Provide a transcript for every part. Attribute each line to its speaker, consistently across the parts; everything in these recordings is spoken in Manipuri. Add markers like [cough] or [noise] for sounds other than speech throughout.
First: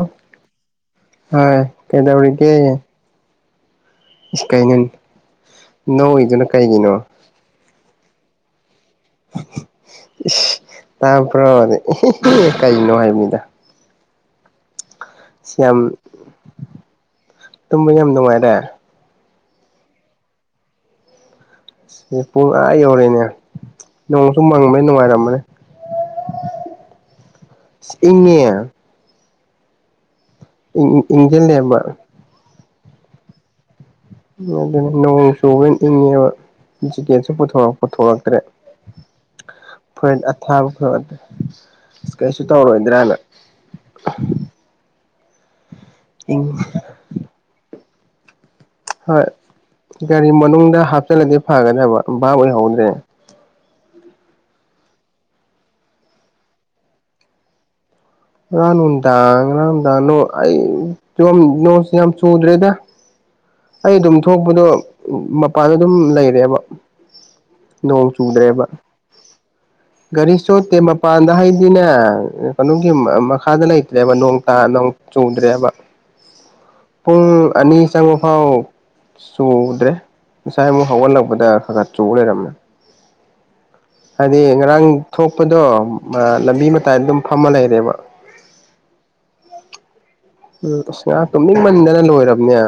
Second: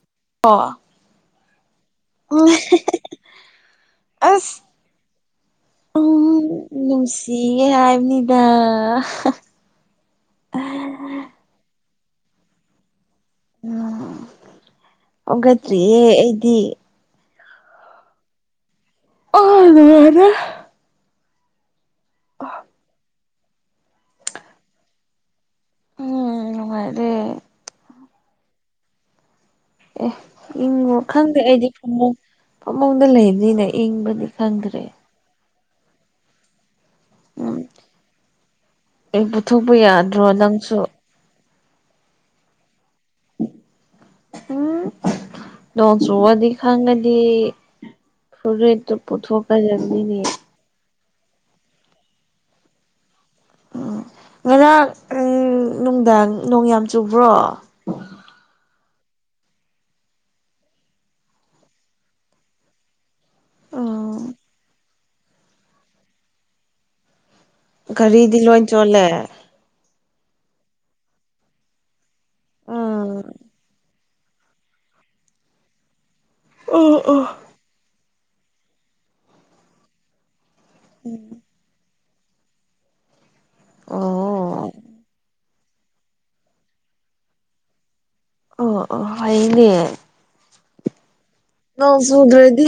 Speaker 1: ꯑꯣ
Speaker 2: ꯑꯣ
Speaker 1: ꯍꯣꯏ
Speaker 2: ꯎꯝ
Speaker 1: ꯀꯩꯗꯧꯔꯤꯒ
Speaker 2: ꯑꯁ
Speaker 1: ꯀꯩꯅꯣ ꯅꯣꯡꯒꯤꯗꯨꯅ ꯀꯩꯒꯤꯅꯣ
Speaker 2: ꯁꯤꯡꯉꯦ ꯍꯥꯏꯕꯅꯤꯗ
Speaker 1: ꯏ ꯇꯥꯕ꯭ꯔꯣ ꯀꯩꯅꯣ ꯍꯥꯏꯅꯤꯗ
Speaker 2: ꯎꯝ
Speaker 1: ꯑꯁ ꯌꯥꯝ
Speaker 2: ꯍꯧꯒꯗ꯭ꯔꯤꯌꯦ ꯑꯩꯗꯤ
Speaker 1: ꯇꯨꯝꯕ ꯌꯥꯝ ꯅꯨꯡꯉꯥꯏꯔꯦ
Speaker 2: ꯑ ꯅꯨꯡꯉꯥꯏꯔꯦ
Speaker 1: ꯁꯤ ꯄꯨꯡ ꯑꯥ ꯌꯧꯔꯦꯅꯦ ꯅꯣꯡꯁꯨ ꯃꯪꯕꯅꯦ ꯅꯨꯡꯉꯥꯏꯔꯝꯃꯅꯤ
Speaker 2: ꯎꯝ ꯅꯨꯡꯉꯥꯏꯔꯦ
Speaker 1: ꯏꯪꯉꯦ
Speaker 2: ꯑꯦ ꯏꯪꯉꯣ ꯈꯪꯗꯦ ꯑꯩꯗꯤ
Speaker 1: ꯏꯪꯁꯤꯜꯂꯦꯕ
Speaker 2: ꯐꯃꯨꯡ ꯐꯃꯨꯡꯗ ꯂꯩꯕꯅꯤꯅ ꯏꯪꯕꯗꯤ ꯈꯪꯗ꯭ꯔꯦ
Speaker 1: ꯑꯗꯨꯅꯤ ꯅꯣꯡ ꯆꯨꯗꯅꯤꯅ ꯏꯪꯉꯦꯗ ꯏꯟꯁꯤꯗꯦꯟꯁ
Speaker 2: ꯎꯝ
Speaker 1: ꯄꯨꯊꯣꯔꯛꯇ꯭ꯔꯦ
Speaker 2: ꯑꯩ ꯄꯨꯊꯣꯛꯄ
Speaker 1: ꯐꯦꯟ
Speaker 2: ꯌꯥꯗ꯭ꯔꯣ
Speaker 1: ꯑꯊꯥꯕ
Speaker 2: ꯅꯪꯁꯨ
Speaker 1: ꯄꯨꯊꯛꯇꯦ ꯀꯩꯁꯨ ꯇꯧꯔꯣ ꯏꯟ꯭ꯔꯥꯅ
Speaker 2: ꯎꯝ ꯅꫭꯡ
Speaker 1: ꯏꯪ
Speaker 2: ꯆꯨꯕꯗꯤ ꯈꯪꯉꯗꯤ ꯐꯨꯔꯤꯠ
Speaker 1: ꯍꯣꯏ ꯒꯥꯔꯤ ꯃꯅꯨꯡꯗ ꯍꯥꯞꯆꯜꯂꯗꯤ ꯐꯒꯗꯕ ꯚꯞ ꯑꯣꯏꯍꯧꯗ꯭ꯔꯦ
Speaker 2: ꯎꯝ ꯉꯔꯥꯡ ꯎꯃ ꯅꯨꯡꯗꯥꯡ ꯅꯣꯡ ꯌꯥꯝ ꯆꯨꯕ꯭ꯔꯣ
Speaker 1: ꯉꯔꯥꯡ ꯅꯨꯡꯗꯥꯡ ꯉꯔꯥꯡ ꯅꯨꯡꯗꯥꯡ ꯅꫭꯡ ꯑꯩ ꯅꯣꯁꯤ ꯌꯥꯝ ꯆꯨꯗ꯭ꯔꯦꯗ ꯑꯩ ꯑꯗꯨꯝ
Speaker 2: ꯎꯝ
Speaker 1: ꯊꯣꯛꯄꯗꯣ ꯃꯄꯥꯟꯗ ꯑꯗꯨꯝ ꯂꯩꯔꯦꯕ ꯅꯣꯡ
Speaker 2: ꯒꯥꯔꯤꯗꯤ
Speaker 1: ꯆꯨꯗ꯭ꯔꯦꯕ
Speaker 2: ꯂꯣꯏ ꯆꯣꯜꯂꯦ
Speaker 1: ꯒꯥꯔꯤ ꯆꫭꯠꯇꯦ ꯃꯄꯥꯟꯗ ꯍꯥꯏꯗꯤꯅꯦ ꯀꯩꯅꯣꯒꯤ
Speaker 2: ꯑꯣ
Speaker 1: ꯃꯈꯥꯗ ꯂꯩ ꯆꯦꯕ ꯅꯣꯡ ꯇꯥ ꯅꫭꯡ ꯆꯨꯗ꯭ꯔꯦꯕ ꯄꯨꯡ ꯑꯅꯤ ꯆꯪꯉꯨ ꯑꯥꯎ ꯆꯨꯗ꯭ꯔꯦ ꯉꯁꯥꯏ ꯑꯃꯨꯛ ꯍꯧꯒꯠꯂꯛꯄꯗ ꯈꯔ ꯈꯔ ꯆꯨ ꯂꯩꯔꯝꯃꯦ
Speaker 2: ꯑꯣ
Speaker 1: ꯍꯥꯏꯗꯤ ꯉꯔꯥꯡ ꯊꯣꯛꯄꯗꯣ ꯃ ꯂꯝꯕꯤ ꯃꯇꯥꯏ ꯑꯗꯨꯝ ꯐꯝꯃ ꯂꯩꯔꯦꯕ
Speaker 2: ꯑꯣ ꯑꯣ ꯍꯥꯏꯅꯦ
Speaker 1: ꯑꯁ ꯉꯥꯏꯥꯛ ꯇꯨꯃꯅꯤꯡ ꯃꯟꯗꯅ ꯂꯣꯏꯔꯕꯅꯦ
Speaker 2: ꯆꯨꯗ꯭ꯔꯗꯤ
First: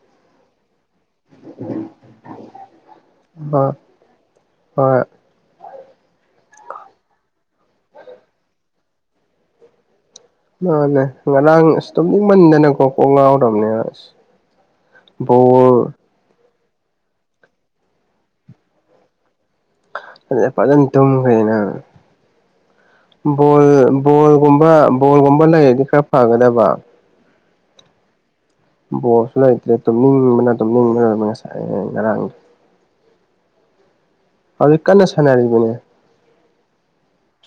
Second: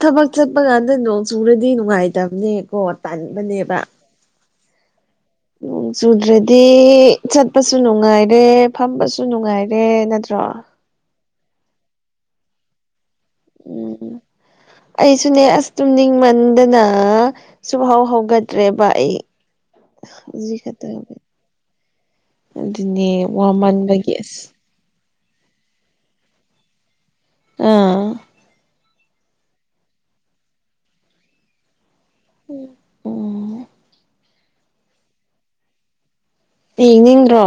Speaker 2: ꯊꯕꯛ ꯆꯠꯄ ꯀꯥꯟꯗ ꯅꯣꯡ ꯆꯨꯔꯗꯤ ꯅꯨꯡꯉꯥꯏꯇꯕꯅꯦꯀꯣ
Speaker 1: ꯍꯣꯏ
Speaker 2: ꯇꯥꯟꯕꯅꯦꯕ
Speaker 1: ꯍꯣꯏ
Speaker 2: ꯅꯣꯡ ꯆꯨꯗ꯭ꯔꯗꯤ ꯆꯠꯄꯁꯨ ꯅꯨꯡꯉꯥꯏꯔꯦ ꯐꯝꯕꯁꯨ ꯅꯨꯡꯉꯥꯏꯔꯦ ꯅꯠꯇ꯭ꯔꯣ
Speaker 1: ꯃꯥꯅꯦ ꯉꯔꯥꯡ ꯑꯁꯗꯨꯝ ꯅꯤꯡꯤꯡꯃꯟꯗꯅꯀꯣ ꯀꫭꯛ ꯉꯥꯎꯔꯝꯅꯦ ꯑꯁ
Speaker 2: ꯎꯝ
Speaker 1: ꯕꫭꯜ
Speaker 2: ꯃꯟꯗꯅ ꯁꯨꯍꯥꯎ ꯍꯧꯒꯠꯇ꯭ꯔꯦꯕ ꯑꯩ
Speaker 1: ꯑ
Speaker 2: ꯍꯧꯖꯤꯛ
Speaker 1: ꯐꯖꯅꯥ
Speaker 2: ꯈꯛꯇ
Speaker 1: ꯇꯨꯝꯈ꯭ꯔꯦꯅ ꯅꯪ
Speaker 2: ꯑꯗꯨꯅꯦ
Speaker 1: ꯕꯣꯜ
Speaker 2: ꯋꯥꯃꯟꯕꯒꯤ ꯑꯁ
Speaker 1: ꯕꯣꯜꯒꯨꯝꯕ ꯕꯣꯜꯒꯨꯝꯕ ꯂꯩꯔꯗꯤ ꯈꯔ ꯐꯒꯗꯕ
Speaker 2: ꯑꯥꯝ
Speaker 1: ꯕꯣꯜꯁꯨ ꯂꯩꯇ꯭ꯔꯦ ꯇꯨꯝꯅꯤꯡꯕꯅ ꯇꯨꯝꯅꯤꯡꯕꯅ ꯉꯁꯥꯏ ꯉꯔꯥꯡꯒꯤ
Speaker 2: ꯎꯝ
Speaker 1: ꯍꯧꯖꯤꯛ ꯀꯟꯅ ꯁꯥꯟꯅꯔꯤꯕꯅꯦ
Speaker 2: ꯌꯦꯡꯅꯤꯡꯗ꯭ꯔꯣ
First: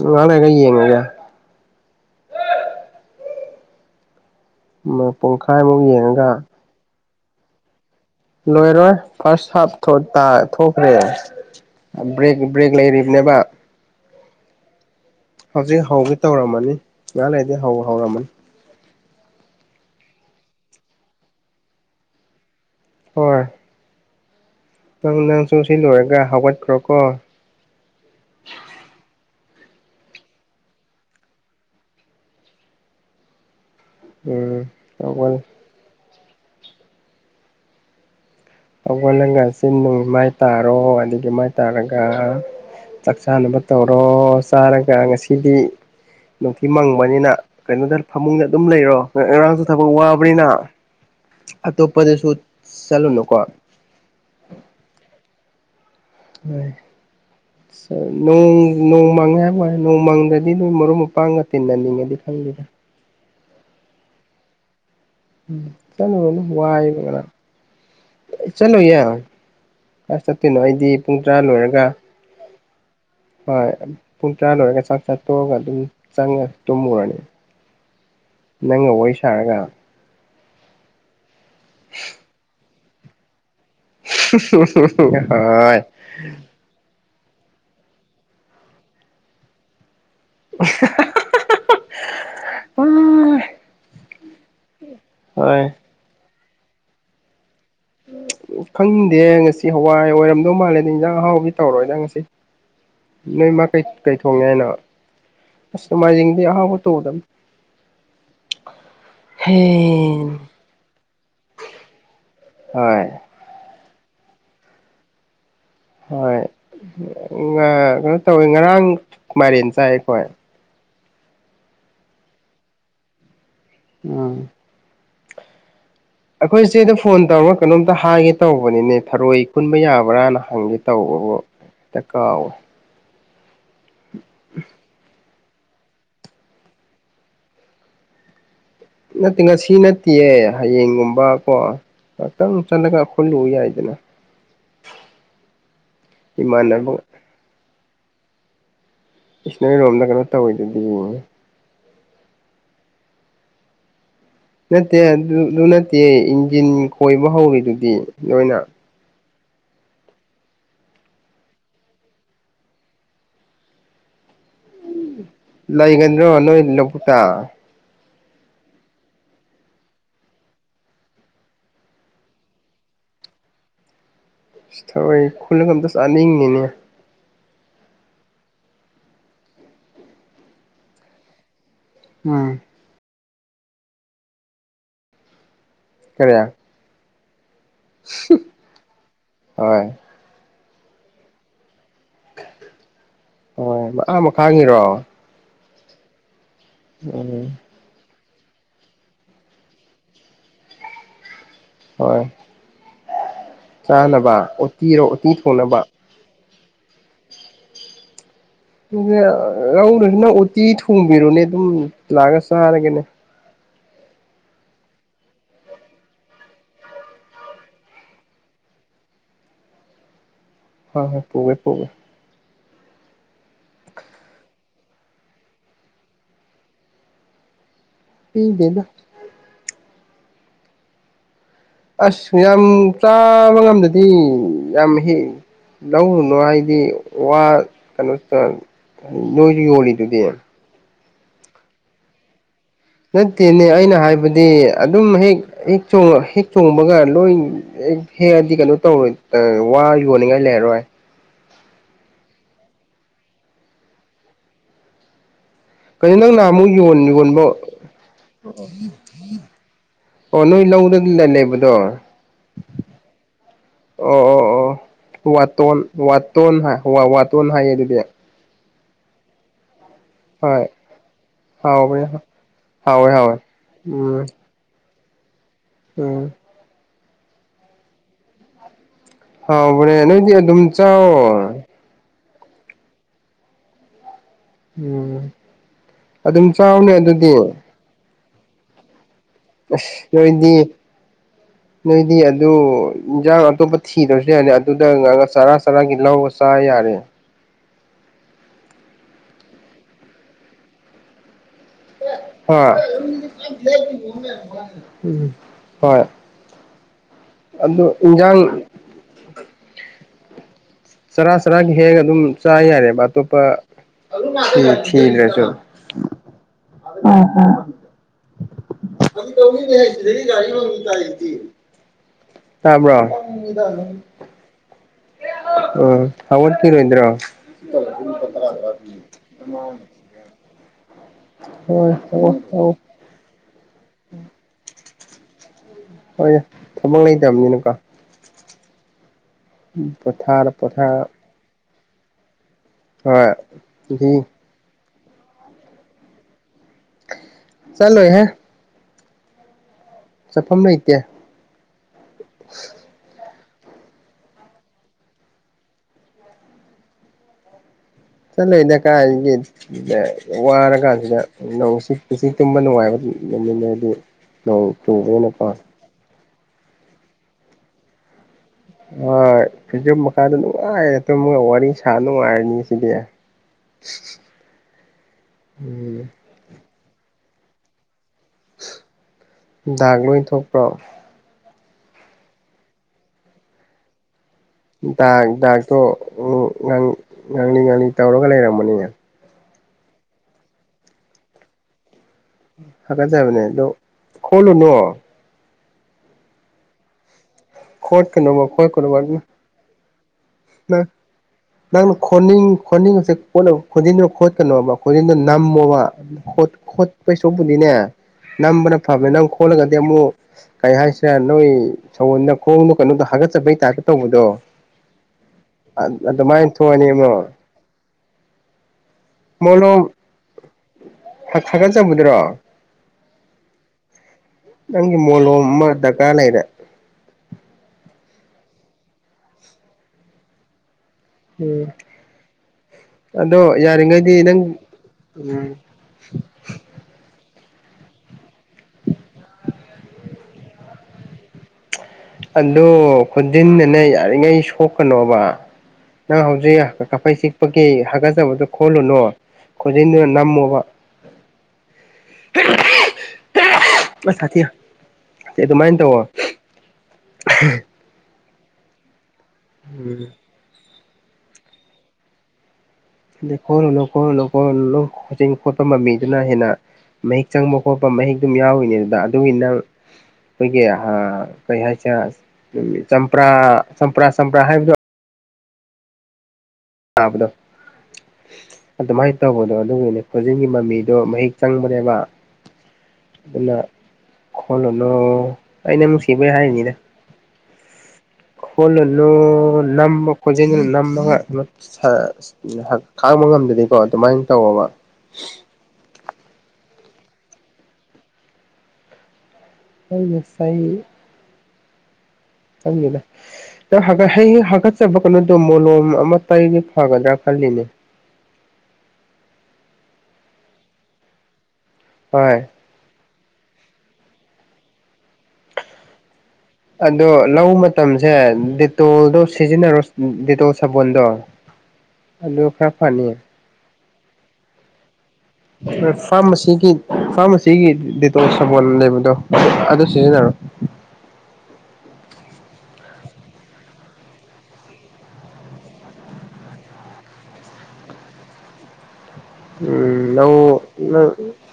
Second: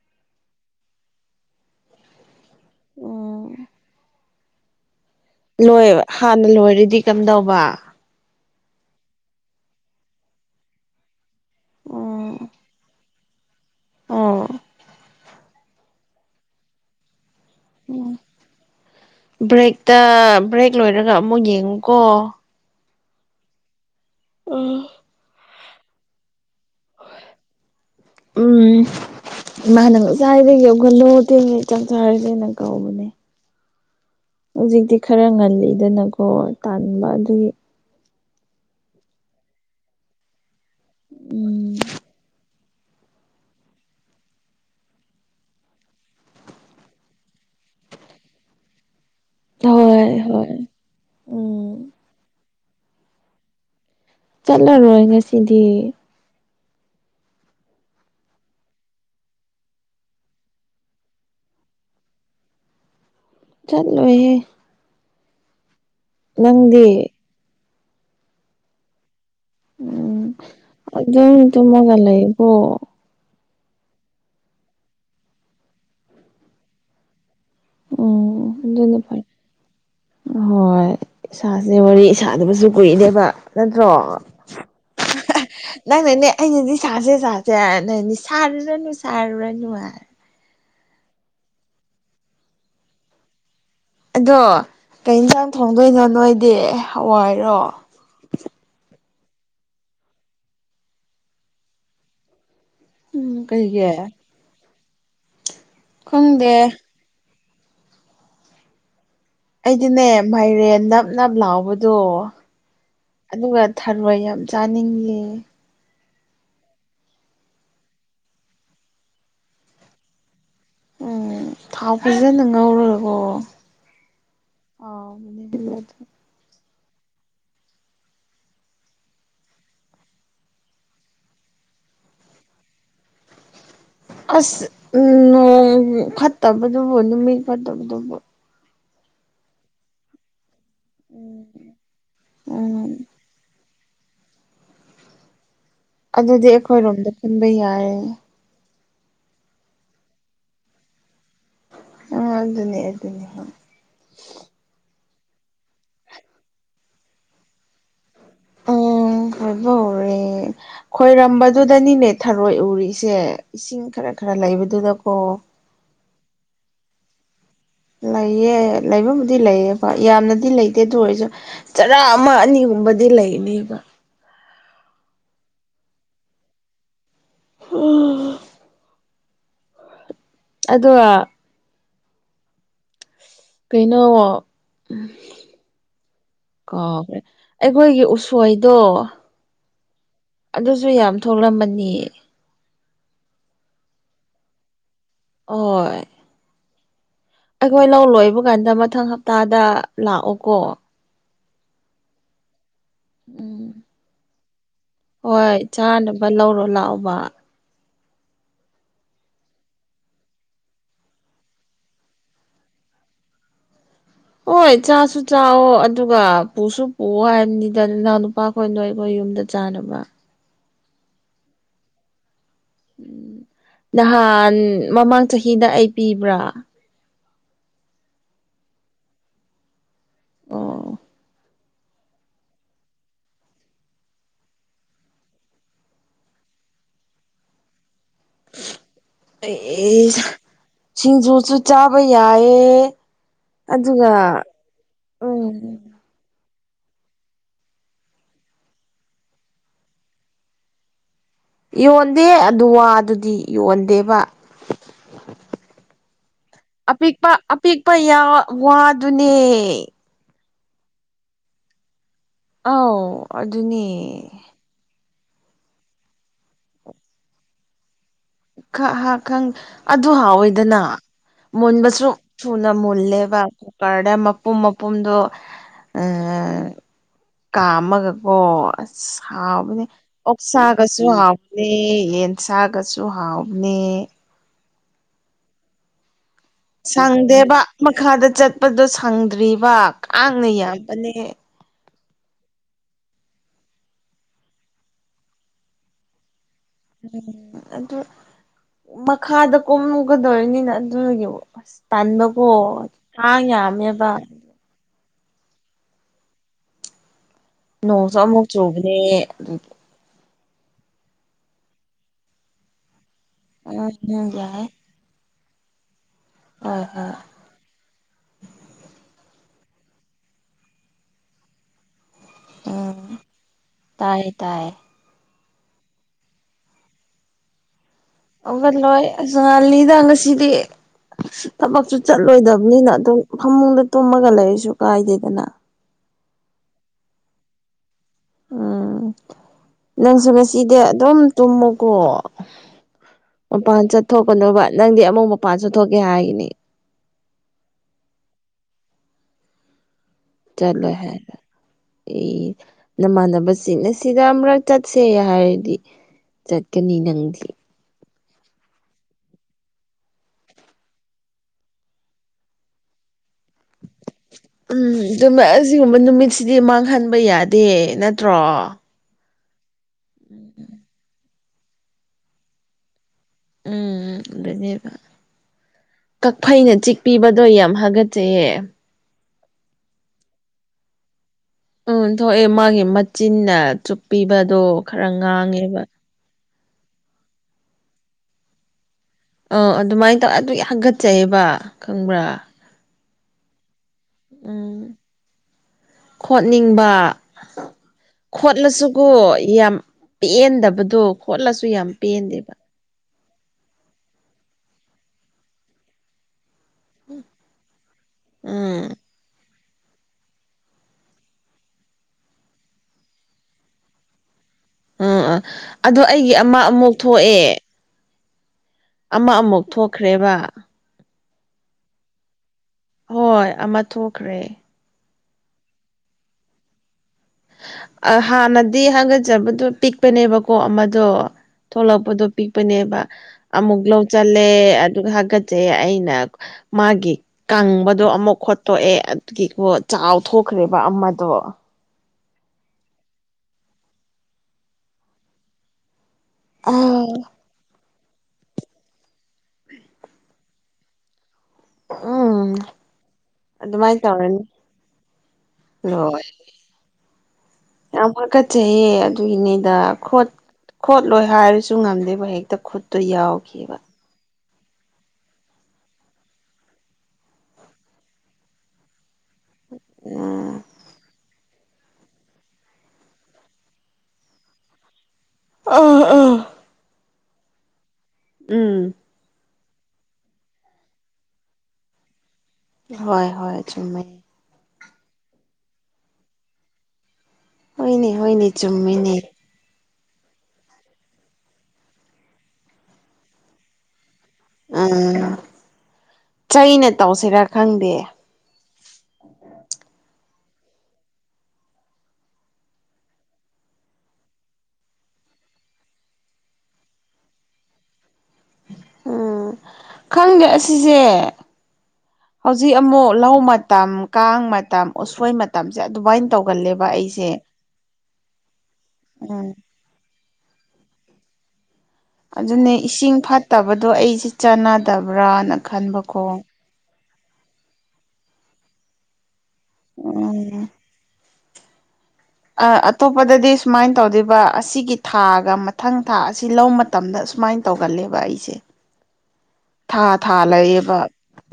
Speaker 1: ꯉꯍꯥꯀ ꯂꯩꯔꯒ ꯌꯦꯉꯒꯦ
Speaker 2: ꯎꯝ
Speaker 1: ꯃꯄꯨꯉꯈꯥꯏ
Speaker 2: ꯂꯣꯏꯕ ꯍꯥꯟꯅ ꯂꯣꯏꯔꯗꯤ ꯀꯝ ꯇꯧꯕ
Speaker 1: ꯂꯣꯏꯔꯣꯏ ꯐꯥꯔꯁ ꯍꯥꯞ ꯊꫭꯛꯇ ꯊꯣꯛꯈ꯭ꯔꯦ ꯕ꯭ꯔꯦꯛ ꯕ꯭ꯔꯦꯛ ꯂꯩꯔꯤꯕ ꯃꯤꯅꯕꯥꯕ
Speaker 2: ꯑꯥ
Speaker 1: ꯍꯧꯖꯤꯛ ꯍꯧꯒꯦ ꯇꯧꯔꯝꯃꯅꯤ ꯉꯥꯏꯍꯥꯛ ꯂꯩꯗꯤ ꯍꯧ ꯍꯧꯔꯝꯃꯅꯤ
Speaker 2: ꯕ꯭ꯔꯦꯛꯇ ꯕ꯭ꯔꯦꯛ ꯂꯣꯏꯔꯒ ꯑꯃꯨꯛ ꯌꯦꯡꯉꯨꯀꯣ
Speaker 1: ꯍꯣꯏ
Speaker 2: ꯎꯝ
Speaker 1: ꯅꯪ ꯅꯪꯁꯨ ꯁꯤ ꯂꯣꯏꯔꯒ ꯍꯧꯒꯠꯈ꯭ꯔꯣ ꯀꯣ
Speaker 2: ꯎꯝ ꯏꯃꯅ ꯉꯁꯥꯏꯗꯒꯤ ꯍꯧꯒꯠꯂꯣ ꯇꯦꯟꯉ ꯆꯥꯛ ꯆꯥꯔꯁꯦꯅ ꯀꯧꯕꯅꯦ
Speaker 1: ꯎꯝ
Speaker 2: ꯍꯧꯖꯤꯛꯇꯤ ꯈꯔ
Speaker 1: ꯍꯧꯒꯠ
Speaker 2: ꯉꯜꯂꯤꯏꯗꯅꯀꯣ ꯇꯥꯟꯕ ꯑꯗꯨꯒꯤ
Speaker 1: ꯍꯧꯒꯠꯂꯒ ꯆꯤꯟ ꯅꯨꯡ ꯃꯥꯏ ꯇꯥꯔꯣ ꯑꯗꯒꯤ ꯃꯥꯏ
Speaker 2: ꯎꯝ
Speaker 1: ꯇꯥꯔꯒ ꯆꯥꯛ ꯆꯥꯅꯕ ꯇꯧꯔꯣ ꯆꯥꯔꯒ ꯉꯁꯤꯗꯤ ꯅꯨꯡꯇꯤ ꯃꯪꯕꯅꯤꯅ ꯀꯩꯅꯣꯗ ꯐꯃꯨꯡꯗ ꯑꯗꯨꯝ ꯂꯩꯔꯣ ꯉꯔꯥꯡꯁꯨ ꯊꯕꯛ
Speaker 2: ꯍꯣꯏ
Speaker 1: ꯋꯥꯕꯅꯤꯅ
Speaker 2: ꯍꯣꯏ ꯎꯝ
Speaker 1: ꯑꯇꯣꯞꯄꯗꯁꯨ ꯆꯠꯂꯨꯅꯨꯀꯣ
Speaker 2: ꯆꯠꯂꯔꯣꯏ ꯉꯁꯤꯗꯤ
Speaker 1: [inaudible]
Speaker 2: [inaudible]
Speaker 1: ꯅꯣꯡ ꯅꯣꯡ ꯃꯪꯉꯦ ꯍꯥꯏꯕ ꯋꯥꯅꯦ ꯅꯣꯡꯃꯪꯗꯗꯤ ꯅꯣꯏ ꯃꯔꯨꯞ ꯃꯄꯥꯡꯒ ꯇꯤꯟꯅꯅꯤꯡꯉꯗꯤ ꯈꯪꯗꯦꯗ
Speaker 2: ꯆꯠꯂꯣꯏꯍꯦ
Speaker 1: ꯆꯠꯂꯨꯔꯅꯨ
Speaker 2: ꯅꯪꯗꯤ
Speaker 1: ꯋꯥꯏꯌꯦꯕ ꯉꯔꯥꯡ ꯆꯂꯣꯢꯌꯦ ꯑꯁ
Speaker 2: ꯎꯝ
Speaker 1: ꯆꯠꯇꯣꯏꯅꯣ ꯑꯩꯗꯤ ꯄꯨꯡ ꯇꯔꯥ
Speaker 2: ꯑꯗꯨꯝ
Speaker 1: ꯂꯣꯏꯔꯒ
Speaker 2: ꯇꯨꯝꯃꯒ ꯂꯩꯕꯣ
Speaker 1: ꯍꯣꯏ ꯄꯨꯡ ꯇꯔꯥ ꯂꯣꯏꯔꯒ ꯆꯥꯛ ꯆꯥ ꯇꯣꯛꯑꯒ ꯑꯗꯨꯝ ꯆꯪꯉ ꯇꯨꯝꯃꯨꯔꯅꯤ
Speaker 2: ꯎꯝ
Speaker 1: ꯅꯪꯒ
Speaker 2: ꯑꯗꯨꯅ
Speaker 1: ꯋꯥꯔꯤ
Speaker 2: ꯐꯩ
Speaker 1: ꯁꯥꯔꯒ
Speaker 2: ꯍꯣꯏ ꯁꯥꯁꯦ ꯋꯥꯔꯤ ꯁꯥꯗꯥꯕꯁꯨ ꯀꯨꯏꯔꯦꯕ ꯅꯠꯇ꯭ꯔꯣ ꯅꯪꯅꯅꯦ ꯑꯩꯅꯗꯤ ꯆꯥꯖꯦ ꯆꯥꯖꯦ ꯍꯥꯢ ꯅꯣꯢ ꯁꯥꯔꯨꯔꯅꯨ ꯁꯥꯔꯨꯔꯅꯨ
Speaker 1: [unintelligible]
Speaker 2: ꯑꯗꯣ ꯀꯩ ꯌꯦꯟꯁꯥꯡ
Speaker 1: ꯍꯣꯏ
Speaker 2: ꯊꯣꯡꯗꯣꯏꯅꯣ ꯅꯣꯏꯗꯤ ꯍꯋꯥꯏꯔꯣ
Speaker 1: ꯈꯪꯗꯦ ꯉꯁꯤ ꯍꯋꯥꯏ ꯑꯣꯏꯔꯝꯗꯧ ꯃꯥꯜꯂꯦꯗ ꯏꯟꯖꯥꯡ ꯑꯍꯥꯎꯕꯗꯤ ꯇꯧꯔꯣꯏꯗ ꯉꯁꯤ
Speaker 2: ꯎꯝ
Speaker 1: ꯅꯣꯏ ꯃꯥ
Speaker 2: ꯀꯩꯒꯤ
Speaker 1: ꯀꯩ ꯊꯣꯡꯉꯦ ꯍꯥꯏꯅ ꯑꯁ ꯅꯣꯡꯃꯥꯏꯖꯤꯡꯗꯤ
Speaker 2: ꯈꯪꯗꯦ
Speaker 1: ꯑꯍꯥꯎꯕ ꯇꯧꯗꯝꯅꯤ [inaudible]
Speaker 2: ꯑꯩꯗꯤꯅꯦ ꯃꯥꯏꯔꯦꯟ ꯅꯞ ꯅꯞ ꯂꯥꯎꯕꯗꯣ
Speaker 1: ꯍꯣꯏ
Speaker 2: ꯑꯗꯨꯒ ꯊꯔꯣꯏ ꯌꯥꯝ ꯆꯥꯅꯤꯡꯉꯦ
Speaker 1: ꯍꯣꯏ ꯀꯩꯅꯣ ꯇꯧꯋꯦ ꯉꯔꯥꯡ ꯃꯥꯏꯔꯦꯟ ꯆꯥꯏ ꯑꯩꯈꯣꯏ
Speaker 2: ꯎꯝ ꯊꯥꯎ ꯐꯖꯅ ꯉꯧꯔꯒꯀꯣ
Speaker 1: ꯑꯪ
Speaker 2: ꯍꯥꯎꯕꯅꯦ [unintelligible]
Speaker 1: ꯑꯩꯈꯣꯏ ꯆꯦꯗ ꯐꯣꯟ ꯇꯧꯔꯒ ꯀꯩꯅꯣꯝꯇ ꯍꯥꯏꯒꯦ ꯇꯧꯕꯅꯤꯅꯦ ꯊꯔꯣꯏ ꯈꯨꯟꯕ ꯌꯥꯕ꯭ꯔꯥꯅ ꯍꯪꯒꯦ ꯇꯧꯕꯕꯨ ꯍꯦꯛꯇ ꯀꯥꯎꯑꯦ
Speaker 2: ꯑꯁ ꯎꯝ ꯅꯣꯡ ꯐꯠꯇꯕꯗꯨꯕꯨ ꯅꯨꯃꯤꯠ ꯐꯠꯇꯕꯗꯨꯕꯨ
Speaker 1: ꯅꯠꯇꯦ ꯉꯁꯤ ꯅꯠꯇꯤꯌꯦ ꯍꯌꯦꯡꯒꯨꯝꯕ ꯀꯣ ꯉꯥꯛꯇꯪ
Speaker 2: ꯎꯝ
Speaker 1: ꯆꯠꯂꯒ ꯈꯨꯜꯂꯨ ꯌꯥꯏꯗꯅ
Speaker 2: ꯑꯗꯨꯗꯤ
Speaker 1: ꯏꯃꯥꯟꯅꯕ
Speaker 2: ꯑꯩꯈꯣꯏꯔꯣꯝꯗ ꯈꯟꯕ ꯌꯥꯏ
Speaker 1: ꯏꯁ ꯅꯣꯏꯔꯣꯝꯗ ꯀꯩꯅꯣ ꯇꯧꯋꯤꯗꯨꯗꯤ
Speaker 2: ꯑ ꯑꯗꯨꯅꯦ ꯑꯗꯨꯅꯦ
Speaker 1: ꯅꯠꯇꯦ ꯑꯗꯨꯗꯨ ꯅꯠꯇꯦ ꯏꯟꯖꯤꯟ ꯀꯣꯏꯕ ꯍꯧꯔꯤꯗꯨꯗꯤ ꯅꯣꯏꯅ
Speaker 2: ꯎꯝ ꯈꯣꯏꯕ ꯍꯧꯔꯦ ꯈꯣꯏꯔꯝꯕꯗꯨꯗꯅꯤꯅꯦ ꯊꯔꯣꯏ ꯎꯔꯤꯁꯦ ꯏꯁꯤꯡ ꯈꯔ ꯈꯔ ꯂꯩꯕꯗꯨꯗꯀꯣ
Speaker 1: ꯂꯩꯒꯗ꯭ꯔꯣꯅꯣꯏ ꯂꯕꯨꯛꯇ
Speaker 2: ꯂꯩꯌꯦ ꯂꯩꯕꯕꯨꯗꯤ ꯂꯩꯌꯦꯕ ꯌꯥꯝꯅꯗꯤ ꯂꯩꯇꯦ ꯗꯨ ꯑꯣꯏꯔꯁꯨ ꯆꯔꯥ ꯑꯃ ꯑꯅꯤꯒꯨꯝꯕꯗꯤ ꯂꯩꯅꯦꯕ
Speaker 1: ꯁꯤ ꯊꯔꯣꯏ ꯈꯨꯜꯂꯒ ꯑꯝꯇ ꯆꯥꯅꯤꯡꯉꯤꯅꯦ
Speaker 2: [unintelligible] ꯑꯗꯣ
Speaker 1: ꯎꯝ
Speaker 2: ꯀꯩꯅꯣ ꯎꯝ
Speaker 1: ꯀꯔꯦ
Speaker 2: ꯀꯥꯎꯈ꯭ꯔꯦ ꯑꯩꯈꯣꯏꯒꯤ ꯎꯁꯣꯏꯗꯣ
Speaker 1: ꯍꯣꯏ
Speaker 2: ꯑꯗꯨꯁꯨ ꯌꯥꯝ ꯊꯣꯛꯂꯝꯃꯅꯤ
Speaker 1: ꯍꯣꯏ ꯑꯥ ꯃꯈꯥꯒꯤꯔꯣ
Speaker 2: ꯑꯣꯏ
Speaker 1: ꯎꯝ
Speaker 2: ꯑꯩꯈꯣꯏ ꯂꯧ ꯂꯣꯏꯕꯀꯥꯟꯗ ꯃꯊꯪ ꯍꯞꯇꯥꯗ ꯂꯥꯛꯑꯣꯀꯣ
Speaker 1: ꯍꯣꯏ
Speaker 2: ꯎꯝ
Speaker 1: ꯆꯥꯅꯕ ꯎꯇꯤꯔꯣ ꯎꯇꯤ
Speaker 2: ꯍꯣꯏ
Speaker 1: ꯊꯣꯡꯅꯕ
Speaker 2: ꯆꯥꯅꯕ ꯂꯧꯔꯣ ꯂꯥꯛꯑꯣꯕ
Speaker 1: ꯗꯨꯗꯤ ꯂꯧꯗ꯭ꯔꯁꯨ ꯅꯪ ꯎꯇꯤ ꯊꯣꯡꯕꯤꯔꯣꯅꯦ ꯑꯗꯨꯝ ꯂꯥꯛꯑꯒ ꯆꯥꯔꯒꯦꯅꯦ
Speaker 2: ꯍꯣꯏ ꯆꯥꯁꯨ ꯆꯥꯑꯣ ꯑꯗꯨꯒ ꯄꯨꯁꯨ ꯄꯨꯑꯣ ꯍꯥꯏꯅꯤꯗ ꯅꯅꯥꯎ ꯅꯨꯄꯥ ꯈꯣꯏ ꯅꯣꯏ ꯈꯣꯏ ꯌꯨꯝꯗ ꯆꯥꯟꯅꯕ
Speaker 1: ꯍꯣꯏ ꯍꯣꯏ ꯄꯨꯒꯦ ꯄꯨꯒꯦ
Speaker 2: ꯅꯍꯥꯟ ꯃꯃꯥꯡ ꯆꯍꯤꯗ ꯑꯩ ꯄꯤꯕ꯭ꯔꯥ
Speaker 1: ꯄꯤꯗꯦꯗ
Speaker 2: ꯑꯣ
Speaker 1: ꯑꯁ ꯌꯥꯝ ꯆꯥꯕ ꯉꯝꯗꯗꯤ ꯌꯥꯝ ꯍꯦꯛ ꯂꯧꯔꯨꯅꯨ ꯍꯥꯏꯗꯤ ꯋꯥ ꯀꯩꯅꯣꯇ ꯅꯣꯏꯁꯨ
Speaker 2: ꯑꯦ
Speaker 1: ꯌꯣꯜꯂꯤꯗꯨꯗꯤ
Speaker 2: ꯁꯤꯡꯖꯨꯁꯨ ꯆꯥꯕ ꯌꯥꯏꯑꯦ
Speaker 1: ꯅꯠꯇꯦꯅꯦ ꯑꯩꯅ ꯍꯥꯏꯕꯗꯤ ꯑꯗꯨꯝ
Speaker 2: ꯎꯝ
Speaker 1: ꯍꯦꯛ ꯆꯣꯡ ꯍꯦꯛ ꯆꯣꯡꯕꯒ ꯂꯣꯏ ꯑꯦ ꯍꯦꯛꯑꯗꯤ ꯀꯩꯅꯣ ꯇꯧꯔꯣꯏ ꯋꯥ ꯌꯣꯟꯅꯤꯡꯉꯥꯏ ꯂꯩꯔꯔꯣꯏ
Speaker 2: ꯌꯣꯟꯗꯦ ꯑꯗꯨ ꯋꯥꯗꯨꯗꯤ ꯌꯣꯟꯗꯦꯕ
Speaker 1: ꯀꯩꯅꯣ ꯅꯪ ꯅꯍꯥꯟꯃꯨꯛ ꯌꯣꯟ
Speaker 2: ꯑꯄꯤꯛꯄ
Speaker 1: ꯌꯣꯟꯕ
Speaker 2: ꯑꯄꯤꯛꯄ ꯌꯥꯎ ꯋꯥꯗꯨꯅꯦ
Speaker 1: ꯑꯣ ꯅꯣꯏ ꯂꯧꯗ ꯂꯂꯩꯕꯗꯣ
Speaker 2: ꯑꯥꯎ ꯑꯗꯨꯅꯦ
Speaker 1: ꯑꯣ ꯑꯣ ꯋꯥꯇꯣꯟ ꯋꯥꯇꯣꯟ ꯍꯥꯏ ꯋꯥ ꯋꯥꯇꯣꯟ ꯍꯥꯏꯌꯦ ꯑꯗꯨꯗꯤ
Speaker 2: ꯈ ꯍꯥꯥ ꯈꯪ ꯑꯗꯨ
Speaker 1: ꯍꯣꯏ
Speaker 2: ꯍꯥꯎꯋꯤꯗꯅ
Speaker 1: ꯍꯥꯎꯕꯅꯦ
Speaker 2: ꯃꯨꯟꯕꯁꯨ ꯊꯨꯅ
Speaker 1: ꯍꯥꯎꯋꯦ ꯍꯥꯎꯋꯦ
Speaker 2: ꯃꯨꯜꯂꯦꯕ ꯀꯨꯀꯔꯗ
Speaker 1: ꯎꯝ
Speaker 2: ꯃꯄꯨꯝ ꯃꯄꯨꯝꯗꯣ
Speaker 1: ꯎꯝ
Speaker 2: ꯀꯥꯝꯃꯒꯀꯣ ꯑꯁ ꯍꯥꯎꯕꯅꯦ
Speaker 1: ꯅꯣꯏꯗꯤ ꯑꯗꯨꯝ
Speaker 2: ꯑꯣꯛꯁꯥꯒꯁꯨ
Speaker 1: ꯆꯥꯎꯋꯣ
Speaker 2: ꯍꯥꯎꯕꯅꯦ ꯌꯦꯟ ꯁꯥꯒꯁꯨ ꯍꯥꯎꯕꯅꯦ
Speaker 1: ꯎꯝ ꯑꯗꯨꯝ ꯆꯥ
Speaker 2: ꯁꯪꯗꯦꯕ ꯃꯈꯥꯗ ꯆꯠꯄꯗꯣ ꯁꯪꯗ꯭ꯔꯤꯕ ꯀꯥꯡꯅ
Speaker 1: ꯅꯣꯏꯗꯤ
Speaker 2: ꯌꯥꯝꯕꯅꯦ
Speaker 1: ꯅꯣꯏꯗꯤ ꯑꯗꯨ ꯏꯟꯖꯥꯡ ꯑꯇꯣꯞꯄ ꯊꯤꯗ꯭ꯔꯁꯨ ꯌꯥꯅꯤ ꯑꯗꯨꯗ ꯉ ꯆꯔꯥ ꯆꯔꯥꯒꯤ ꯂꯧꯕ ꯆꯥ ꯌꯥꯔꯦ
Speaker 2: ꯎꯝ ꯑꯗꯨ ꯃꯈꯥꯗ ꯀꯣꯝꯒꯗꯣꯏꯅꯤꯅ ꯑꯗꯨꯒꯤꯕꯣ ꯑꯁ ꯇꯟꯕꯀꯣ
Speaker 1: ꯍꯥ
Speaker 2: ꯀꯥꯡ ꯌꯥꯝꯃꯦꯕ
Speaker 1: ꯎꯝ ꯍꯣꯏ ꯑꯗꯨ
Speaker 2: ꯅꯣꯡꯁꯨ ꯑꯃꯨꯛ
Speaker 1: ꯏꯟꯖꯥꯡ
Speaker 2: ꯆꯨꯕꯅꯦ
Speaker 1: ꯆꯔꯥ ꯆꯔꯥꯒꯤ ꯍꯦꯛꯑꯥ ꯑꯗꯨꯝ ꯆꯥꯕ ꯌꯥꯔꯦꯕ ꯑꯇꯣꯞꯄ
Speaker 2: ꯎꯝ ꯌꯥꯏ
Speaker 1: ꯊꯤꯗꯔ꯭ꯁꯨ
Speaker 2: ꯍꯣꯏ ꯍꯣꯏ
Speaker 1: [unintelligible]
Speaker 2: ꯎꯝ ꯇꯥꯏꯌꯦ ꯇꯥꯏꯌꯦ
Speaker 1: ꯑꯣ ꯍꯧꯒꯠꯈꯤꯔꯣꯏꯗ꯭ꯔꯣ [unintelligible]
Speaker 2: ꯑꯣꯒꯠꯂꯣꯏ ꯉꯜꯂꯤꯗ ꯉꯁꯤꯗꯤ
Speaker 1: ꯍꯣꯏ
Speaker 2: ꯊꯕꯛꯁꯨ
Speaker 1: ꯍꯧꯒꯠ ꯍꯧꯒꯠ
Speaker 2: ꯆꯠꯂꯣꯏꯗꯕꯅꯤꯅ ꯑꯗꯨꯝ ꯐꯃꯨꯡꯗ ꯇꯨꯝꯃꯒ ꯂꯩꯔꯁꯨ ꯀꯥꯏꯗꯦꯗꯅ
Speaker 1: ꯍꯣꯏ ꯊꯕꯛ ꯂꯩꯇꯕꯅꯤꯅꯀꯣ
Speaker 2: ꯎꯝ ꯅꯪꯁꯨ
Speaker 1: ꯄꯣꯊꯥꯔ
Speaker 2: ꯉꯁꯤꯗꯤ
Speaker 1: ꯄꯣꯊꯥꯔ
Speaker 2: ꯑꯗꯨꯝ ꯇꯨꯝꯃꯨꯀꯣ
Speaker 1: ꯍꯣꯏ
Speaker 2: ꯃꯄꯥꯟ
Speaker 1: ꯑꯗꯨ
Speaker 2: ꯆꯠꯊꯣꯛꯀꯅꯣꯕ ꯅꯪꯗꯤ ꯑꯃꯨꯛ ꯃꯄꯥꯟ ꯆꯠꯊꯣꯛꯀꯦ ꯍꯥꯏꯒꯅꯤ
Speaker 1: ꯆꯠꯂꯣꯏꯍꯦ ꯆꯠꯐꯝ ꯂꯩꯇꯦ
Speaker 2: ꯑꯦ ꯅꯃꯥꯟꯅꯅꯕ ꯑꯁꯤ ꯁꯤꯗ ꯑꯃꯛ ꯆꯠꯁꯦ ꯍꯥꯏꯔꯗꯤ ꯆꯠꯀꯅꯤ ꯅꯪꯗꯤ
Speaker 1: ꯆꯂꯣ ꯏꯗ ꯀꯥꯏꯒꯦ ꯗ ꯋꯥꯔꯀꯥꯟꯁꯤꯗꯁꯤ ꯄꯨꯁꯤ ꯇꯨꯝꯕ ꯅꯨꯡꯉꯥꯏꯕ ꯉꯃꯤꯟꯅꯗꯤ
Speaker 2: ꯎꯝ ꯑꯗꯨ ꯑꯁꯤꯒꯨꯝꯕ ꯅꯨꯃꯤꯠꯁꯤꯗꯤ ꯃꯥꯡꯍꯟꯕ ꯌꯥꯗꯦ ꯅꯠꯇ꯭ꯔꯣ
Speaker 1: ꯍꯣꯏ ꯐꯤꯖꯣꯝ ꯃꯈꯥꯗ ꯅꯨꯡꯉꯥꯏꯔ ꯑꯗꯨꯒ ꯋꯥꯔꯤ ꯁꯥ ꯅꯨꯡꯉꯥꯏꯔꯅꯤ ꯁꯤꯗꯤ
Speaker 2: ꯎꯝ ꯑꯗꯨꯅꯦꯕ
Speaker 1: ꯎꯝ
Speaker 2: ꯀꯛꯐꯩꯅ ꯆꯤꯛꯄꯤꯕꯗꯣ ꯌꯥꯝ ꯍꯥꯒꯠꯆꯩꯌꯦ
Speaker 1: ꯗꯥꯛ ꯂꯣꯏ ꯊꯣꯛꯄ꯭ꯔꯣ
Speaker 2: ꯎꯝ ꯊꯣꯛꯑꯦ ꯃꯥꯒꯤ ꯃꯆꯤꯟꯅ ꯆꯨꯞꯄꯤꯕꯗꯣ ꯈꯔ ꯉꯥꯡꯉꯦꯕ
Speaker 1: ꯑꯣ ꯉꯂꯤ ꯉꯥꯡꯂꯤ ꯇꯧꯔꯒ ꯂꯩꯔꯝꯕꯅꯦ
Speaker 2: ꯑꯥ ꯑꯗꯨꯃꯥꯏꯅ ꯇꯧꯔ ꯑꯗꯨ ꯍꯥꯒꯠꯆꯩꯑꯕ ꯈꯪꯕ꯭ꯔꯥ
Speaker 1: ꯍꯒꯠ ꯆꯕꯅꯦꯗꯣ ꯀꯣꯂꯣꯅꯣ
Speaker 2: ꯎꯝ ꯈꯣꯠꯅꯤꯡꯕ
Speaker 1: ꯈꯣꯠꯀꯅꯨꯕ ꯈꯣꯠꯀꯅꯨꯕ
Speaker 2: ꯈꯣꯠꯂꯁꯨꯀꯣ
Speaker 1: ꯅꯪ
Speaker 2: ꯌꯥꯝ ꯄꯦꯟꯗꯕꯗꯣ ꯈꯣꯠꯂꯁꯨ ꯌꯥꯝ ꯄꯦꯟꯗꯦꯕ
Speaker 1: ꯈꯣꯟꯗꯤꯕꯁꯦ ꯀꯣꯠꯂ ꯈꯨꯗꯤꯟꯗꯣ ꯈꯣꯠꯀꯅꯣꯕ ꯈ ꯈꯨꯗꯤꯟꯗꯣ ꯅꯝꯃꯣꯕꯣꯠ ꯈꯣꯠꯄꯩꯁꯨꯕꯨꯗꯤꯅꯦ ꯅꯝꯕꯅ
Speaker 2: ꯎꯝ
Speaker 1: ꯐꯕꯅꯦ ꯅꯪ ꯈꯣꯠꯂꯒꯗꯤ ꯑꯃꯨꯛ ꯀꯩ ꯍꯥꯏꯁꯤꯔꯥ ꯅꯣꯏ ꯁꯒꯣꯟꯗ ꯈꯣꯡꯗꯣ ꯀꯩꯅꯣꯗꯣ ꯍꯥꯒꯠꯆꯕꯩ ꯇꯥꯏꯞꯇ ꯇꯧꯕꯗꯣ
Speaker 2: ꯎꯝ ꯎꯥ ꯑꯗꯣ ꯑꯩꯒꯤ
Speaker 1: ꯑꯗꯨꯃꯥꯏꯅ
Speaker 2: ꯑꯃ
Speaker 1: ꯊꯣꯛꯑꯅꯤ
Speaker 2: ꯑꯃꯨꯛ ꯊꯣꯛꯑꯦ ꯑꯃ ꯑꯃꯨꯛ ꯊꯣꯛꯈ꯭ꯔꯦꯕ
Speaker 1: ꯐꯒꯠ ꯆꯝꯃꯨꯗꯔꯣ
Speaker 2: ꯍꯣꯏ ꯑꯃ ꯊꯣꯛꯈ꯭ꯔꯦ
Speaker 1: ꯅꯪꯒꯤ ꯃꯣꯂꯣꯝ ꯑꯃ ꯗꯔꯀꯥꯔ ꯂꯩꯔꯦ
Speaker 2: ꯍꯥꯟꯅꯗꯤ ꯍꯪꯒꯠꯆꯕꯗꯣ ꯄꯤꯛꯄꯅꯦꯕꯀꯣ ꯑꯃꯗꯣ ꯊꯣꯛꯂꯛꯄꯗꯣ ꯄꯤꯛꯄꯅꯦꯕ
Speaker 1: ꯑꯗꯣ
Speaker 2: ꯑꯃꯨꯛ ꯂꯧ
Speaker 1: ꯌꯥꯔꯤꯉꯩꯗꯤ
Speaker 2: ꯆꯜꯂꯦ
Speaker 1: ꯅꯪ
Speaker 2: ꯑꯗꯨꯒ ꯍꯥꯀꯠꯆꯦ ꯑꯩꯅ ꯃꯥꯒꯤ ꯀꯪꯕꯗꯣ ꯑꯃꯨꯛ ꯈꯣꯠꯇꯣꯛꯑꯦ ꯑꯗꯨꯗꯒꯤꯀꯣ ꯆꯥꯎꯊꯣꯛꯈ꯭ꯔꯦꯕ ꯑꯃꯗꯣ
Speaker 1: ꯑꯗꯣ ꯈꯨꯖꯤꯟꯅꯅꯦ ꯌꯥꯔꯤꯉꯩ ꯁꯣꯛꯀꯅꯣꯕ ꯅꯪ ꯍꯧꯖꯤꯛ
Speaker 2: ꯑ
Speaker 1: ꯀꯐꯩ ꯆꯤꯛꯄꯒꯤ ꯍꯥꯒꯠꯆꯕꯗꯨꯣ ꯈꯣꯜꯂꯨꯅꯣ ꯈꯣꯖꯤꯤꯟꯗꯨꯅ ꯅꯝꯃꯣꯕ
Speaker 2: ꯎꯝ ꯑꯗꯨꯃꯥꯏꯅ
Speaker 1: ꯑꯁ
Speaker 2: ꯇꯧꯔꯅꯤ
Speaker 1: ꯁꯥꯊꯤ
Speaker 2: ꯍꯣꯏ
Speaker 1: ꯎ [unintelligible]
Speaker 2: ꯌꯥꯝ ꯑꯃꯛ ꯀꯠꯆꯩꯌꯦ ꯑꯗꯨꯒꯤꯅꯦꯗꯠ
Speaker 1: ꯎꯝ
Speaker 2: ꯈꯣꯠꯂꯣꯏ ꯍꯥꯏꯔꯁꯨ ꯉꯝꯗꯦꯕ ꯍꯦꯛꯇ ꯈꯨꯠ
Speaker 1: ꯀꯣꯣꯂꯣ ꯀꯣꯂꯣ ꯣꯟ ꯈꯣꯠꯆꯤꯟ ꯈꯣꯠꯄ ꯃꯃꯤꯗꯨꯅ ꯍꯦꯟꯅ ꯃꯍꯤꯛ ꯆꯪꯕ ꯈꯣꯠꯄ ꯃꯍꯤ ꯑꯗꯨꯝ ꯌꯥꯎꯔꯤꯅꯦ ꯑꯗꯨꯗ ꯑꯗꯨ ꯏꯟꯅ ꯑꯩꯈꯣꯏꯒꯤ
Speaker 2: ꯎꯝ
Speaker 1: ꯀꯩ ꯍꯥꯏꯁꯦ ꯆꯄ ꯆꯄ ꯆꯄ ꯍꯥꯏꯕꯗ
Speaker 2: ꯎꯝ ꯎꯝ
Speaker 1: ꯇꯥꯕꯗꯣ
Speaker 2: ꯎꯝ
Speaker 1: ꯑꯗꯨꯃꯥꯏ ꯇꯧꯕꯗꯣ ꯑꯗꯨꯒꯤꯅꯦ ꯈꯨꯖꯤꯟꯒꯤ ꯃꯃꯤꯗꯣ ꯃꯍꯤꯛ ꯆꯪꯕꯅꯦꯕ
Speaker 2: ꯍꯣꯏ ꯍꯣꯏ ꯆꯨꯝꯃꯥꯏ
Speaker 1: ꯈꯣꯜꯂꯣꯅꯣ ꯑꯩꯅ ꯅꯨꯡꯁꯤꯕꯩ ꯍꯥꯏꯅꯤꯗ
Speaker 2: ꯍꯅꯦ
Speaker 1: ꯐꯣꯂꯅ ꯅ ꯈꯣꯟꯖꯦꯜꯗꯨꯅ ꯅꯝꯃꯒ ꯑꯗꯨ ꯈꯥꯡꯕ ꯉꯝꯗꯗꯤꯀꯣ ꯑꯗꯨꯃꯥꯏꯅ ꯇꯧꯋꯣꯕ
Speaker 2: ꯎꯝ ꯆꯩꯩꯅ ꯇꯧꯁꯤꯔꯥ ꯈꯪꯗꯦ
Speaker 1: ꯑꯩ ꯕꯁꯥꯏ ꯊꯪꯅꯤꯅ ꯍꯌꯦ ꯍꯥꯀꯠꯆꯕ ꯀꯩꯅꯣꯗꯣ ꯃꯣꯂꯣꯝ ꯑꯃꯇꯗꯤ ꯐꯒꯗ꯭ꯔꯥ ꯈꯜꯂꯤꯅꯦ
Speaker 2: ꯎꯝ ꯈꯪꯗꯦ ꯑꯁꯤꯁꯦ
Speaker 1: ꯍꯣꯏ
Speaker 2: ꯍꯧꯖꯤꯛ ꯑꯃꯨꯛ ꯂꯧ ꯃꯇꯝ ꯀꯥꯡ ꯃꯇꯝ ꯎꯁꯣꯏ ꯃꯇꯝꯁꯦ ꯑꯗꯨꯃꯥꯏꯅ ꯇꯧꯒꯜꯂꯦꯕ
Speaker 1: ꯑꯗꯣ
Speaker 2: ꯑꯩꯁꯦ
Speaker 1: ꯂꯧ ꯃꯇꯝꯁꯦ ꯗꯤꯦꯇꯣꯜꯗꯣ
Speaker 2: ꯎꯝ
Speaker 1: ꯁꯤꯖꯤꯟꯅꯔꯣ ꯗꯤꯇꯣꯜ ꯁꯥꯕꯣꯟꯗꯣ ꯑꯗꯨ ꯈꯔ
Speaker 2: ꯑꯗꯨꯅꯦ
Speaker 1: ꯐꯅꯤ
Speaker 2: ꯏꯁꯤꯡ ꯐꯠꯇꯕꯗꯣ ꯑꯩꯁꯦ ꯆꯥꯟꯅꯗꯕ꯭ꯔꯥ
Speaker 1: ꯍꯣꯏ ꯐꯥꯔꯃꯥꯁꯤꯒꯤ ꯐꯥꯔꯃꯥꯁꯤꯒꯤ ꯗꯗꯤꯇꯣ ꯁꯥꯕꯣꯣꯟ ꯂꯩꯕꯗꯣ ꯑꯗꯨ ꯁꯤꯖꯤꯟꯅꯔꯣ
Speaker 2: ꯎꯝ ꯑꯇꯣꯞꯄꯗꯗꯤ ꯁꯨꯃꯥꯏꯅ ꯇꯧꯗꯣꯏꯕ ꯑꯁꯤꯒꯤ ꯊꯥꯒ ꯃꯊꯪ ꯊꯥ ꯑꯁꯤ ꯂꯧ ꯃꯇꯝꯗ ꯁꯨꯃꯥꯏꯅ ꯇꯧꯒꯜꯂꯦꯕ ꯑꯩꯁꯦ ꯊꯥ
Speaker 1: ꯎꯝ
Speaker 2: ꯊꯥ
Speaker 1: ꯅ
Speaker 2: ꯂꯩꯌꯦꯕ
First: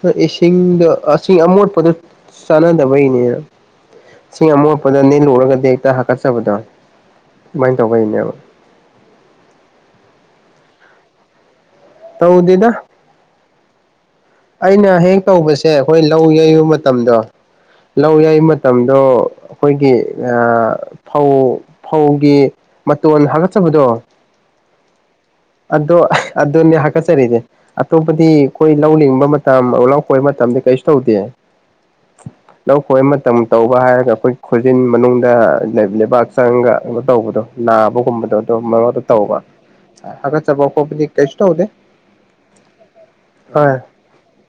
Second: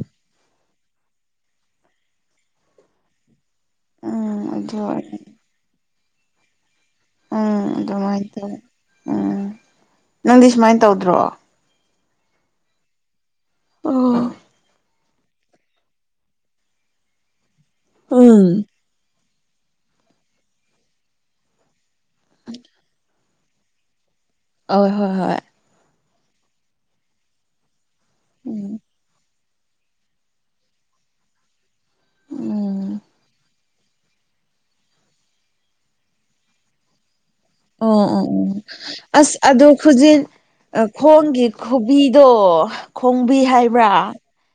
Speaker 1: ꯍꯣꯏ ꯏꯁꯤꯡꯗꯣ ꯏꯁꯤꯡ ꯑꯃꯣꯠꯄꯗ ꯆꯥꯟꯅꯗꯕꯩꯅꯦꯅ
Speaker 2: ꯎꯝ
Speaker 1: ꯁꯤꯡ
Speaker 2: ꯑꯗꯨ
Speaker 1: ꯑꯃ‌ꯣꯠꯄꯗꯅ‌ꯦ ꯂꯨꯔꯒꯗꯤ ꯍꯦꯛꯇ ꯍꯥꯀꯠꯆꯕꯗꯣ
Speaker 2: ꯎꯝ ꯑꯗꯨꯃꯥꯏꯅ ꯇꯧꯋ ꯎꯝ ꯅꯪꯗꯤ ꯁꯨꯃꯥꯏꯅ ꯇꯧꯗ꯭ꯔꯣ
Speaker 1: ꯇꯧꯗꯗ
Speaker 2: ꯎꯝ
Speaker 1: ꯑꯩꯅ ꯍꯦꯛ ꯇꯧꯕꯁꯦ ꯑꯩꯈꯣꯏ ꯂꯧ ꯌꯩꯕ ꯃꯇꯝꯗꯣ ꯂꯧ ꯌꯩꯕ
Speaker 2: ꯍꯣꯏ
Speaker 1: ꯃꯇꯝꯗ ꯑꯗꯣ ꯑꯩꯈꯣꯏꯒꯤ ꯐꯧ ꯐꯧꯒꯤ ꯃꯇꯣꯟ ꯍ ꯕꯨꯗꯣ
Speaker 2: ꯍ ꯍꯣꯏ ꯍꯣꯏ
Speaker 1: ꯑꯗꯣ ꯑꯗꯨꯅꯦ ꯍꯥꯀꯠꯆꯔꯤꯅꯦ ꯑꯇꯣꯞꯄꯗꯤ ꯑꯩꯈꯣꯏ
Speaker 2: ꯎꯝ
Speaker 1: ꯂꯧ ꯂꯤꯡꯕ ꯃꯇꯝ ꯑꯣꯂꯛꯄꯩ ꯃꯇꯝꯗ ꯀꯩꯁꯨ ꯇꯧꯗꯦ
Speaker 2: ꯎꯝ
Speaker 1: ꯂꯧ ꯈꯣꯏꯕ ꯃꯇꯝ ꯇꯧꯕ ꯍꯥꯏꯔꯒ ꯑꯩꯈꯣꯏ ꯈꯣꯏꯖꯤꯟ ꯃꯅꯨꯡꯗ ꯂꯩꯕꯥꯛ ꯆꯪꯒ ꯀ ꯇꯧꯕꯗꯣ
Speaker 2: ꯑꯣ
Speaker 1: ꯅꯥꯕꯒꯨꯝꯕꯗꯣ ꯑꯗꯨ ꯃꯔꯛ ꯃꯔꯛ ꯇ ꯇꯧꯕ
Speaker 2: ꯖꯤ
Speaker 1: ꯍꯥꯀꯠꯆꯕ ꯈꯣꯠꯄꯗꯤ ꯀꯩꯁꯨ
Speaker 2: ꯈꯣꯡꯒꯤ
Speaker 1: ꯇꯧꯗꯦ
Speaker 2: ꯈꯨꯣꯕꯤꯗꯣ ꯈꯣꯡꯕꯤ
Speaker 1: ꯍꯣꯏ
Speaker 2: ꯍꯥꯏꯕ꯭ꯔꯥ